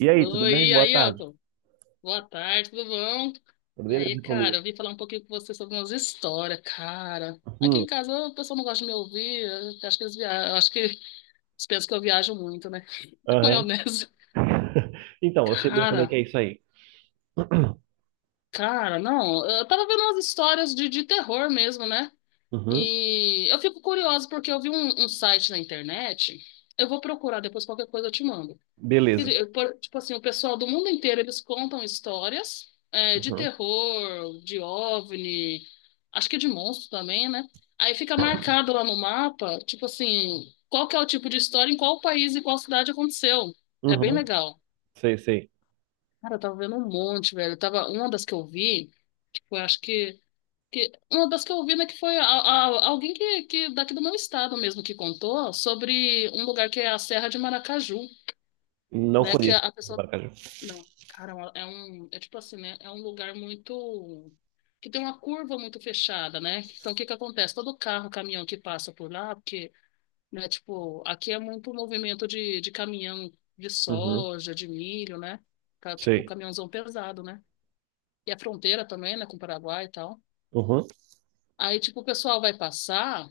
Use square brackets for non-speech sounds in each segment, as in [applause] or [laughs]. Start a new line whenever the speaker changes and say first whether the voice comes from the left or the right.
right: E aí, tudo bem?
left: Oi,
right: Boa
left: aí,
right: tarde.
left: Elton. Boa tarde, tudo bom?
right: Tudo
left: E aí,
right: beleza
left: cara,
right: comigo?
left: eu vim falar um pouquinho com você sobre umas histórias, cara. Aqui em
right: Hum,
left: casa o pessoal não gosta de me ouvir, eu acho que eles viajam, eu acho que eles pensam que eu viajo muito, né? [laughs]
right: aham.
left: Maionese.
right: [laughs] Então, eu sei bem como é que
left: Cara,
right: é isso aí. [coughs] [clears throat]
left: cara, não, eu tava vendo umas histórias de terror mesmo, né?
right: Uhum,
left: E eu fico curiosa porque eu vi um site na internet, eu vou procurar depois qualquer coisa eu te mando.
right: beleza.
left: Tipo assim, o pessoal do mundo inteiro, eles contam histórias é, de
right: Uhum,
left: terror, de OVNI, acho que de monstro também, né? Aí fica marcado lá no mapa, tipo assim, qual que é o tipo de história, em qual país e qual cidade aconteceu. É bem
right: uhum,
left: legal.
right: sei, sei.
left: Cara, eu tava vendo um monte, velho. Eu tava, uma das que eu vi, foi, acho que... Uma das que eu vi, né, que foi alguém que daqui do meu estado mesmo que contou sobre um lugar que é a Serra de Maracaju,
right: Não
left: né? Que a,
right: conheço
left: a
right: o
left: pessoa.
right: Maracaju.
left: Não, cara, é um, é tipo assim, né? É um lugar muito que tem uma curva muito fechada, né? Então, o que que acontece? Todo carro, caminhão que passa por lá, porque, né, tipo, aqui é muito movimento de caminhão de
right: Uhum,
left: soja, de milho, né? Tá, tipo,
right: sei.
left: caminhãozão pesado, né? E a fronteira também, né, com o Paraguai e tal.
right: Uhum,
left: Aí, tipo, o pessoal vai passar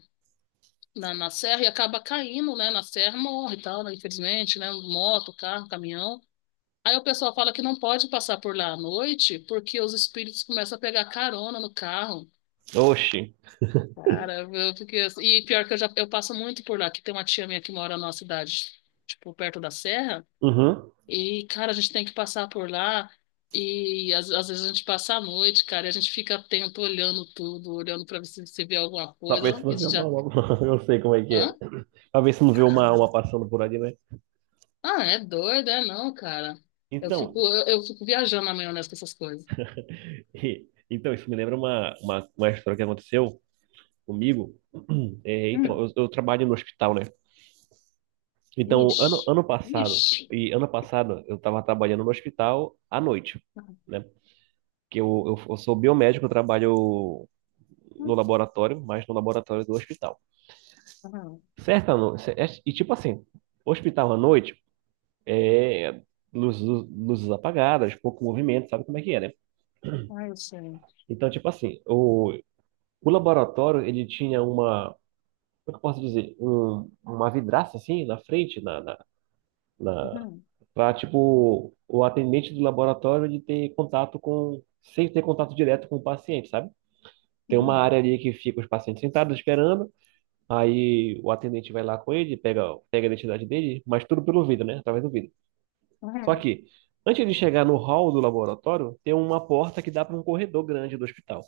left: na serra e acaba caindo, né? Na serra morre e tal, né? Infelizmente, né? Moto, carro, caminhão. Aí o pessoal fala que não pode passar por lá à noite porque os espíritos começam a pegar carona no carro.
right: oxi.
left: Cara, eu fiquei assim. E pior que eu passo muito por lá, que tem uma tia minha que mora na nossa cidade, tipo, perto da serra.
right: Uhum,
left: E, cara, a gente tem que passar por lá. E às vezes a gente passa a noite, cara, e a gente fica atento, olhando tudo, olhando pra ver se vê alguma
right: pra ver
left: coisa.
right: se não vê
left: Isso
right: uma,
left: já.
right: uma- [laughs] Eu sei como é que é.
left: Hã?
right: Pra ver se não vê uma
left: Cara.
right: passando por ali, né?
left: Ah, é doido, é não, cara. Eu
right: Então,
left: fico,
right: isso.
left: eu, eu fico viajando na maionese com essas coisas.
right: [laughs] Então, isso me lembra uma história que aconteceu comigo. [coughs] [clears throat] É, então,
left: Hum.
right: eu trabalho no hospital, né? Então,
left: Ixi,
right: ano, ano passado,
left: ixi.
right: e ano passado eu estava trabalhando no hospital à noite,
left: [laughs]
right: né? Que eu sou biomédico, eu trabalho no
left: Uhum,
right: laboratório, mas no laboratório do hospital.
left: uhum.
right: Certa noite, e tipo assim, hospital à noite, é, luzes, luzes apagadas, pouco movimento, sabe como é que é, né?
left: Ai, gente.
right: Então, tipo assim, o laboratório, ele tinha uma, como é que eu posso dizer? Uma vidraça assim na frente, na, na, na
left: Uhum,
right: para tipo o atendente do laboratório ele ter contato com sem ter contato direto com o paciente, sabe? Tem uma
left: uhum,
right: área ali que fica os pacientes sentados esperando, aí o atendente vai lá com ele, pega a identidade dele, mas tudo pelo vidro, né? Através do vidro. Só
left: uhum,
right: que antes de chegar no hall do laboratório, tem uma porta que dá para um corredor grande do hospital.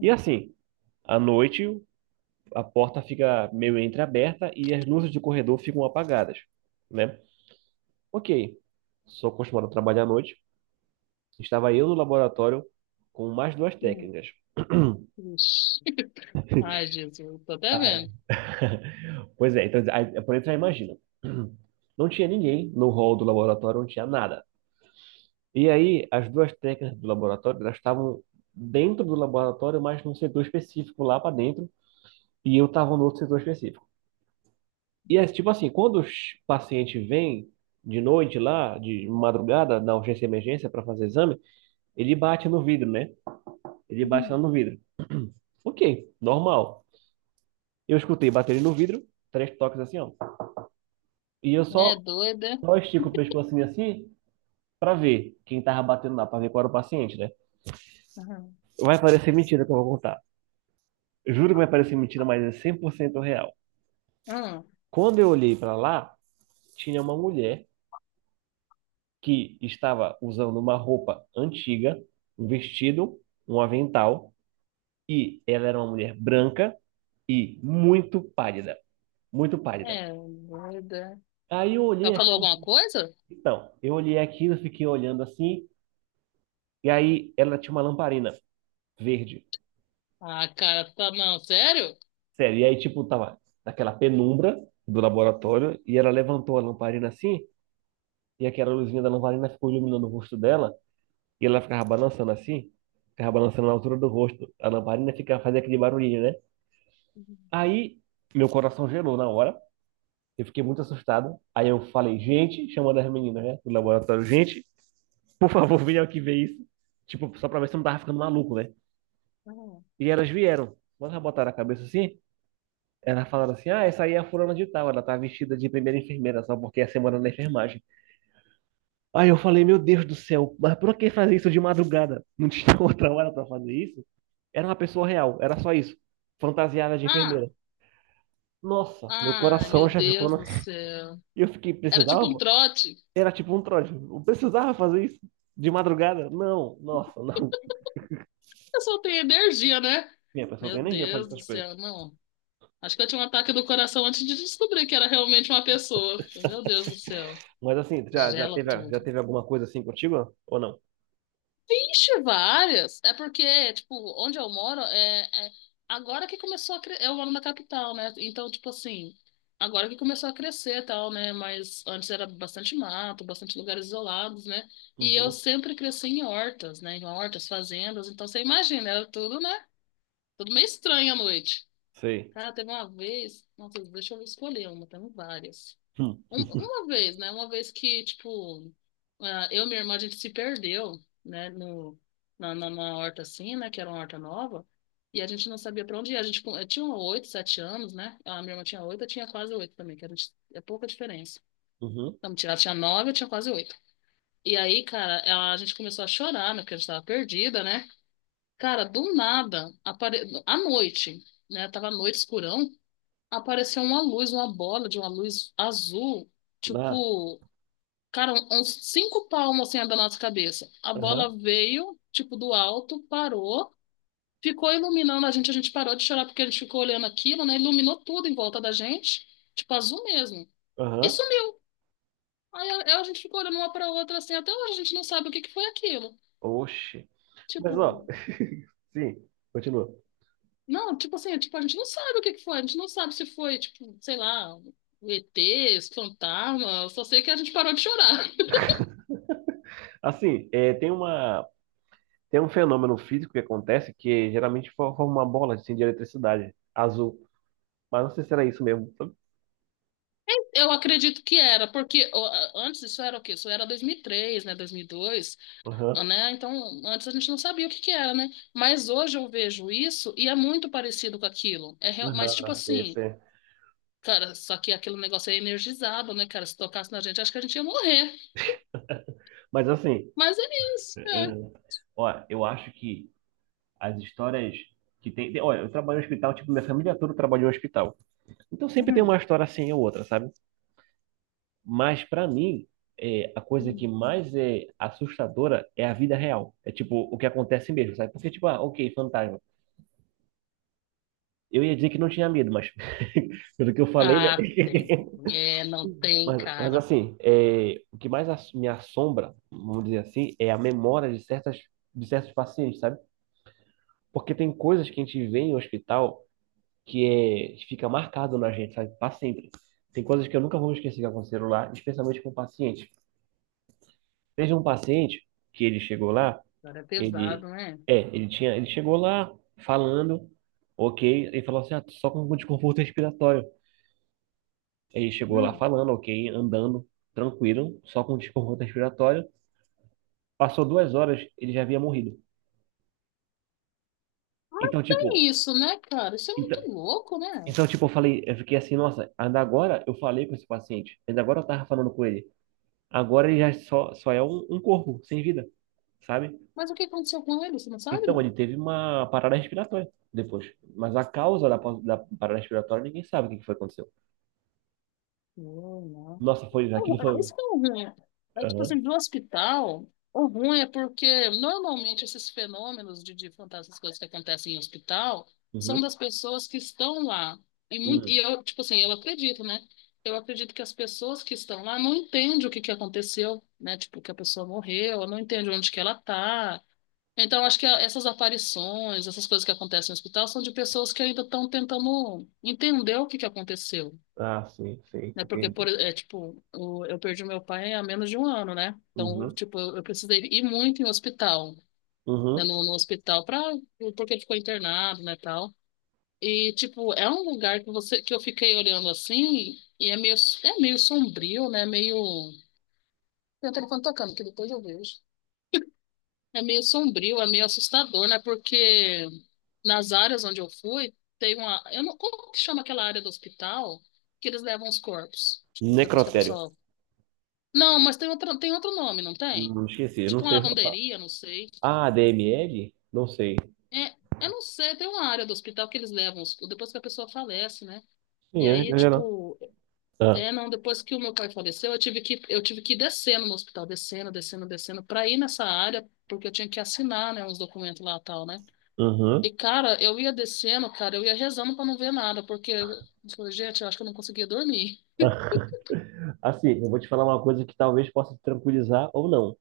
right: E assim, à noite, a porta fica meio entreaberta e as luzes de corredor ficam apagadas, né? Ok, sou acostumado a trabalhar à noite. Estava eu no laboratório com mais duas
left: uhum.
right: técnicas.
left: Ixi. [laughs] Ai, Jesus, tô até
right: Ah, é.
left: vendo.
right: [laughs] Pois é, então, aí, por dentro já imagina. [clears throat] Não tinha ninguém no hall do laboratório, não tinha nada. E aí, as duas técnicas do laboratório, elas estavam dentro do laboratório, mas num setor específico lá para dentro, e eu estava no outro setor específico. E é tipo assim, quando os pacientes vêm de noite lá, de madrugada, na urgência e emergência para fazer exame, ele bate no vidro, né? Ele bate lá
left: Uhum.
right: no vidro. Ok, normal. Eu escutei baterem no vidro, três toques assim, ó. E eu
left: É
right: só,
left: doida.
right: só estico o pescoço assim, assim, pra ver quem tava batendo lá, pra ver qual era o paciente, né?
left: Uhum.
right: Vai parecer mentira que eu vou contar. Juro que vai parecer mentira, mas é 100% real.
left: Uhum.
right: Quando eu olhei pra lá, tinha uma mulher que estava usando uma roupa antiga, um vestido, um avental, e ela era uma mulher branca e muito pálida, muito pálida.
left: É doida.
right: Aí eu olhei
left: Ela falou
right: aqui,
left: alguma coisa?
right: então, eu olhei aquilo, fiquei olhando assim. E aí ela tinha uma lamparina verde.
left: Ah, cara, tá não, sério?
right: Sério. E aí, tipo, tava naquela penumbra do laboratório e ela levantou a lamparina assim e aquela luzinha da lamparina ficou iluminando o rosto dela e ela ficava balançando assim. Ficava balançando na altura do rosto. A lamparina ficava fazendo aquele barulhinho, né? Aí meu coração gelou na hora. Eu fiquei muito assustado. Aí eu falei, gente, chamando as meninas, né, do laboratório, gente, por favor, venham aqui ver isso. Tipo, só pra ver se eu não tava ficando maluco, né?
left: Uhum.
right: E elas vieram. Quando elas botaram a cabeça assim, ela falando assim, ah, essa aí é a fulana de tal, ela tá vestida de primeira enfermeira, só porque é semana na enfermagem. Aí eu falei, meu Deus do céu, mas por que fazer isso de madrugada? Não tinha [laughs] outra hora pra fazer isso? Era uma pessoa real, era só isso. Fantasiada de
left: Ah,
right: enfermeira. Nossa, meu
left: ai,
right: coração
left: meu
right: já ficou
left: Deus
right: na...
left: do
right: [laughs]
left: céu.
right: E eu fiquei,
left: Era tipo um
right: precisava?
left: trote.
right: Era tipo um trote. Não precisava fazer isso? De madrugada? Não, nossa, não.
left: Eu só tenho energia, né?
right: [laughs] Minha pessoa não
left: Meu
right: tem energia pra fazer
left: Deus do
right: essas coisas.
left: céu, não. Acho que eu tinha um ataque do coração antes de descobrir que era realmente uma pessoa. Meu Deus do céu.
right: Mas assim, já,
left: Gela
right: já
left: tudo.
right: teve alguma coisa assim contigo? Ou não?
left: Vixe, várias. É porque, tipo, onde eu moro, agora que começou a crescer. Eu moro na capital, né? Então, tipo assim, agora que começou a crescer e tal, né? Mas antes era bastante mato, bastante lugares isolados, né? E eu
right: Uhum.
left: sempre cresci em hortas, né? Em hortas, fazendas. Então, você imagina, era tudo, né? Tudo meio estranho à noite.
right: Sei.
left: Cara, teve uma vez. Nossa, deixa eu escolher uma, temos várias.
right: Hum.
left: Uma vez, né? Uma vez que, tipo, ah, eu e minha irmã, a gente se perdeu, né? No, na, na, na horta assim, né? Que era uma horta nova. E a gente não sabia pra onde ir. Eu tinha oito, sete anos, né? A minha irmã tinha oito, eu tinha quase oito também, que a gente, é pouca diferença.
right: Uhum.
left: Então, ela tinha nove, eu tinha quase oito. E aí, cara, a gente começou a chorar, né? Porque a gente tava perdida, né? Cara, do nada, à noite, né? Tava à noite, escurão, apareceu uma luz, uma bola de uma luz azul,
right: Ah.
left: tipo. Cara, uns cinco palmos assim da nossa cabeça. A bola
right: Aham.
left: veio, tipo, do alto, parou, ficou iluminando a gente. A gente parou de chorar porque a gente ficou olhando aquilo, né? Iluminou tudo em volta da gente, tipo, azul mesmo. E
right: Aham.
left: sumiu. Aí a gente ficou olhando uma pra outra assim, até hoje a gente não sabe o que que foi aquilo.
right: Oxe. Mas, ó,
left: Tipo,
right: [laughs] sim, continua.
left: não, tipo assim, tipo, a gente não sabe o que que foi, a gente não sabe se foi, tipo, sei lá, o ET, esse fantasma, eu só sei que a gente parou de chorar.
right: Assim, é, tem uma, tem um fenômeno físico que acontece que geralmente forma uma bola assim, de eletricidade azul. Mas não sei se era isso mesmo, sabe?
left: Eu acredito que era, porque ó, antes isso era o quê? Isso era 2003, né, 2002,
right: Aham,
left: né? Então, antes a gente não sabia o que que era, né? Mas hoje eu vejo isso e é muito parecido com aquilo. É, mas tipo
right: aham, sei,
left: assim,
right: sei.
left: cara, só que aquele negócio é energizado, né, cara? Se tocasse na gente, acho que a gente ia morrer.
right: Mas, assim,
left: Mas é isso, né?
right: aham. Olha, eu acho que as histórias que Olha, eu trabalho no hospital, tipo, minha família toda trabalhou em hospital. Então sempre tem uma
left: Uhum,
right: história assim ou outra, sabe? Mas para mim, é, a coisa que
left: uhum.
right: mais é assustadora é a vida real. É tipo o que acontece mesmo, sabe? Porque tipo, ah, ok, fantasma. Eu ia dizer que não tinha medo, mas [laughs] pelo que eu falei, né?
left: Ah, tem.
right: [laughs]
left: É, não tem,
right: Mas
left: cara.
right: assim, é, o que mais me assombra, vamos dizer assim, é a memória de certas, de certos pacientes, sabe? Porque tem coisas que a gente vê em hospital que é, fica marcado na gente, sabe? Para sempre. Tem coisas que eu nunca vou esquecer que aconteceram lá, especialmente com pacientes. Teve um paciente que ele chegou lá
left: Cara, é
right: Ele,
left: pesado, né?
right: é, ele tinha, ele chegou lá falando, ok, ele falou assim, ah, só com um desconforto respiratório. Ele chegou lá
left: Hum.
right: falando, ok, andando, tranquilo, só com um desconforto respiratório. Passou 2 horas, ele já havia morrido.
left: Mas
right: Então, tipo,
left: tem isso, né, cara? Isso é
right: então,
left: muito louco, né?
right: então, tipo, eu falei, eu fiquei assim, nossa, ainda agora eu falei com esse paciente, ainda agora eu tava falando com ele. Agora ele já só é um corpo sem vida, sabe?
left: Mas o que aconteceu com ele? Você não sabe,
right: Então,
left: não?
right: ele teve uma parada respiratória depois. Mas a causa da parada respiratória ninguém sabe o que que foi que aconteceu.
left: Não, não.
right: Nossa, foi, aquilo
left: É,
right: foi.
left: isso que é o ruim. É tipo
right: Aham.
left: assim, do hospital, o ruim é porque normalmente esses fenômenos de fantasmas, essas coisas que acontecem em hospital, são
right: Uhum.
left: das pessoas que estão lá. E, muito,
right: Hum.
left: e eu, tipo assim, eu acredito, né? Eu acredito que as pessoas que estão lá não entendem o que que aconteceu, né? Tipo, que a pessoa morreu, não entende onde que ela tá. Então, acho que essas aparições, essas coisas que acontecem no hospital, são de pessoas que ainda estão tentando entender o que que aconteceu,
right: Ah, sim, sim,
left: né? Porque,
right: entendi.
left: é, tipo, eu perdi meu pai há menos de um ano, né? Então,
right: Uhum.
left: tipo, eu precisei ir muito em hospital, né?
right: Uhum.
left: No hospital, pra, porque ele ficou internado, né, tal. E, tipo, é um lugar que você, que eu fiquei olhando assim, e é meio, sombrio, né? Meio... Tem o telefone tocando, que depois eu vejo. É meio sombrio, é meio assustador, né? Porque nas áreas onde eu fui, tem uma... Eu não, como que chama aquela área do hospital que eles levam os corpos? Tipo, depois que a
right: Necrotério.
left: pessoa. Não, mas tem outro nome, não tem?
right: Esqueci, eu não
left: Tipo uma
right: sei se eu falo.
left: lavanderia, não sei.
right: Ah, DML? Não sei.
left: É, eu não sei, tem uma área do hospital que eles levam depois que a pessoa falece, né? E
right: Sim, é
left: aí,
right: geral.
left: tipo,
right: Ah,
left: é, não, depois que o meu pai faleceu, eu tive que ir descendo no hospital, descendo, descendo, descendo, pra ir nessa área, porque eu tinha que assinar, né, uns documentos lá e tal, né?
right: uhum.
left: E, cara, eu ia descendo, cara, eu ia rezando pra não ver nada, porque, eu falei, gente, eu acho que eu não conseguia dormir.
right: [laughs] Assim, eu vou te falar uma coisa que talvez possa te tranquilizar ou não,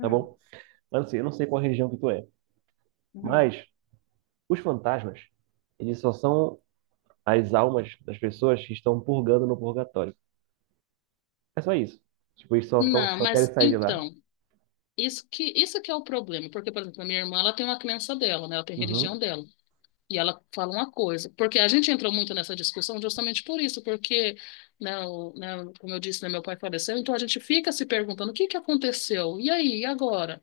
right: tá bom? Mas assim, eu não sei qual região que tu é,
left: uhum.
right: mas os fantasmas, eles só são as almas das pessoas que estão purgando no purgatório. É só isso. Tipo, eles só, são,
left: Não,
right: só querem
left: mas
right: sair de lá.
left: então. Isso que é o problema, porque, por exemplo, a minha irmã, ela tem uma crença dela, né? Ela tem a religião
right: Uhum,
left: dela. E ela fala uma coisa, porque a gente entrou muito nessa discussão justamente por isso, porque, né, né, como eu disse, né, meu pai faleceu, então a gente fica se perguntando o que que aconteceu? E aí, e agora?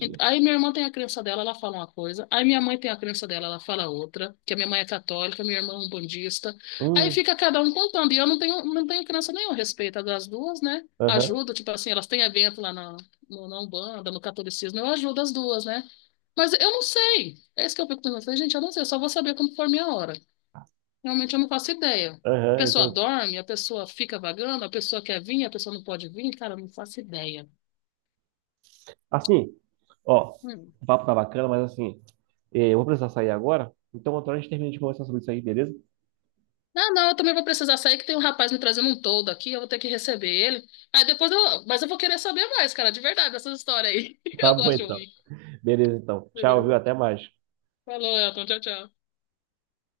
left: Aí minha irmã tem a crença dela, ela fala uma coisa. Aí minha mãe tem a crença dela, ela fala outra. Que a minha mãe é católica, minha irmã é umbandista. Aí
right: Hum,
left: fica cada um contando. E eu não tenho crença nenhuma a respeito das duas, né?
right: aham,
left: Ajudo, tipo assim, elas têm evento lá na Umbanda, no catolicismo. Eu ajudo as duas, né? Mas eu não sei. É isso que eu fico pensando. Eu falei, gente, eu não sei, eu só vou saber quando for minha hora. Realmente eu não faço ideia. A
right: aham,
left: pessoa
right: entendi.
left: dorme, a pessoa fica vagando, a pessoa quer vir, a pessoa não pode vir. Cara, eu não faço ideia.
right: Assim, ó,
left: Hum.
right: o papo tá bacana, mas assim, eu vou precisar sair agora. Então, outra hora a gente termina de conversar sobre isso aí, beleza?
left: Não, não, eu também vou precisar sair, que tem um rapaz me trazendo um toldo aqui, eu vou ter que receber ele. Aí depois eu. Mas eu vou querer saber mais, cara, de verdade, essas histórias aí. [laughs]
right: Tá
left: Eu
right: bom
left: gosto de
right: então.
left: ouvir.
right: Beleza, então. Tchau, viu?
left: Beleza.
right: Até mais.
left: Falou, Elton. Tchau, tchau.